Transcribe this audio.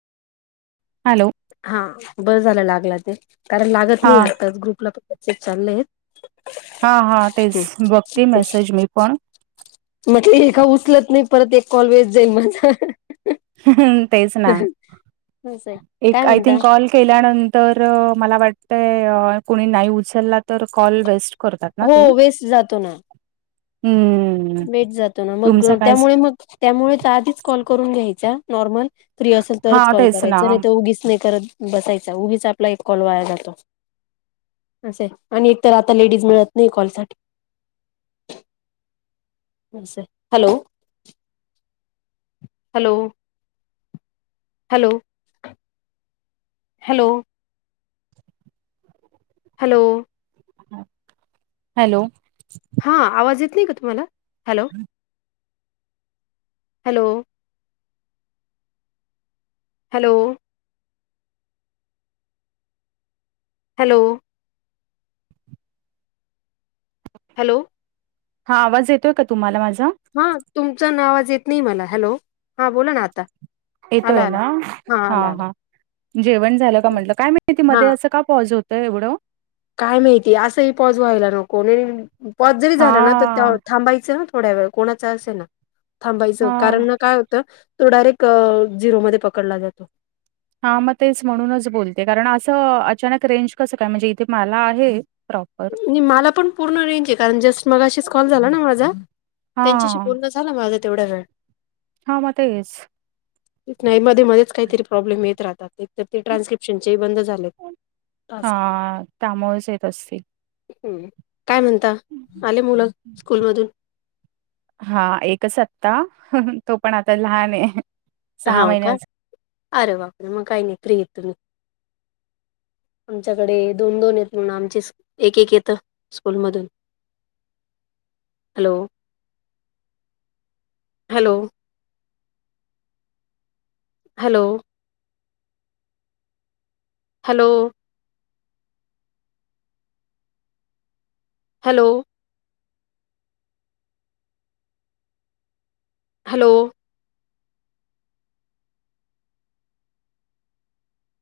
Hello. हा बरं झालं लागला ते कारण लागत हा नाही आत्ताच ग्रुपला [inaudible] चालले आहेत. हा हा तेच बघते मेसेज मी पण म्हटलं एका उचलत नाही परत एक कॉल वेस्ट जाईन माझं. ह तेच ना असं आहे काय एक आय म्हणता थिंक कॉल केल्यानंतर मला वाटतंय कुणी नाही उचलला तर कॉल वेस्ट करतात ना ते हो वेस्ट जातो ना. हम्म. वेट जातो ना मग तुमचं कायच त्यामुळे मग त्यामुळे आधीच कॉल करून घ्यायचा नॉर्मल फ्री असेल हा तरच कॉल तेच ना करायच आणि त उगीच नाही करत बसायचा उगीच आपला एक कॉल वाया जातो असं आणि एकतर आता लेडीज मिळत नाही कॉल साठी. Hello. Hello. Hello. Hello. Hello. Hello. हां आवाज येत नाही का तुम्हाला hello. Hello. Hello. Hello. Hello. हा आवाज येतोय का तुम्हाला माझा? हा तुमचं ना आवाज येत नाही मला हॅलो हा बोला ना आता. आला येतोय आला ना हां हा आला आला हा. जेवण झालं का म्हटलं काय माहिती मध्ये हां असं का पॉज होतं एवढं? काय माहिती असंही पॉज व्हायला नको [unintelligible] पॉज जरी हा झालं ना तर त्या थांबायचं थोड्या वेळ कोणाचा असे ना. थांबायचं हा कारण काय होतं तो डायरेक अ झिरोमध्ये पकडला जातो. हां मग तेच म्हणूनच बोलते कारण असं अचानक रेंज कसं काय म्हणजे इथे मला आहे प्रॉपर नी मला पण पूर्ण रेंज आहे कारण जस्ट मगाशीच कॉल झाला ना माझा त्यांच्याशी हा बोलणं झाला माझं तेवढं वेळ. हा म तेच. तेच नाही मध्ये मध्येच काहीतरी प्रॉब्लेम येत राहतात एक तर ते ट्रान्स्क्रिप्शनचेही बंद झाले. हा त्यामुळेच येत असतील. काय म्हणता आले मुलं स्कूल मधून? हा एकच आत्ता तो पण आता लहान आहे. हा का महिन्याचा. अरे बापरे मग काही नाहीे फ्री येत तुम्ही. आमच्याकडे दोन-दोन येत म्हणून आमचे एक-एक येत स्कूलमधून. Hello hello. Hello. Hello. Hello. Hello.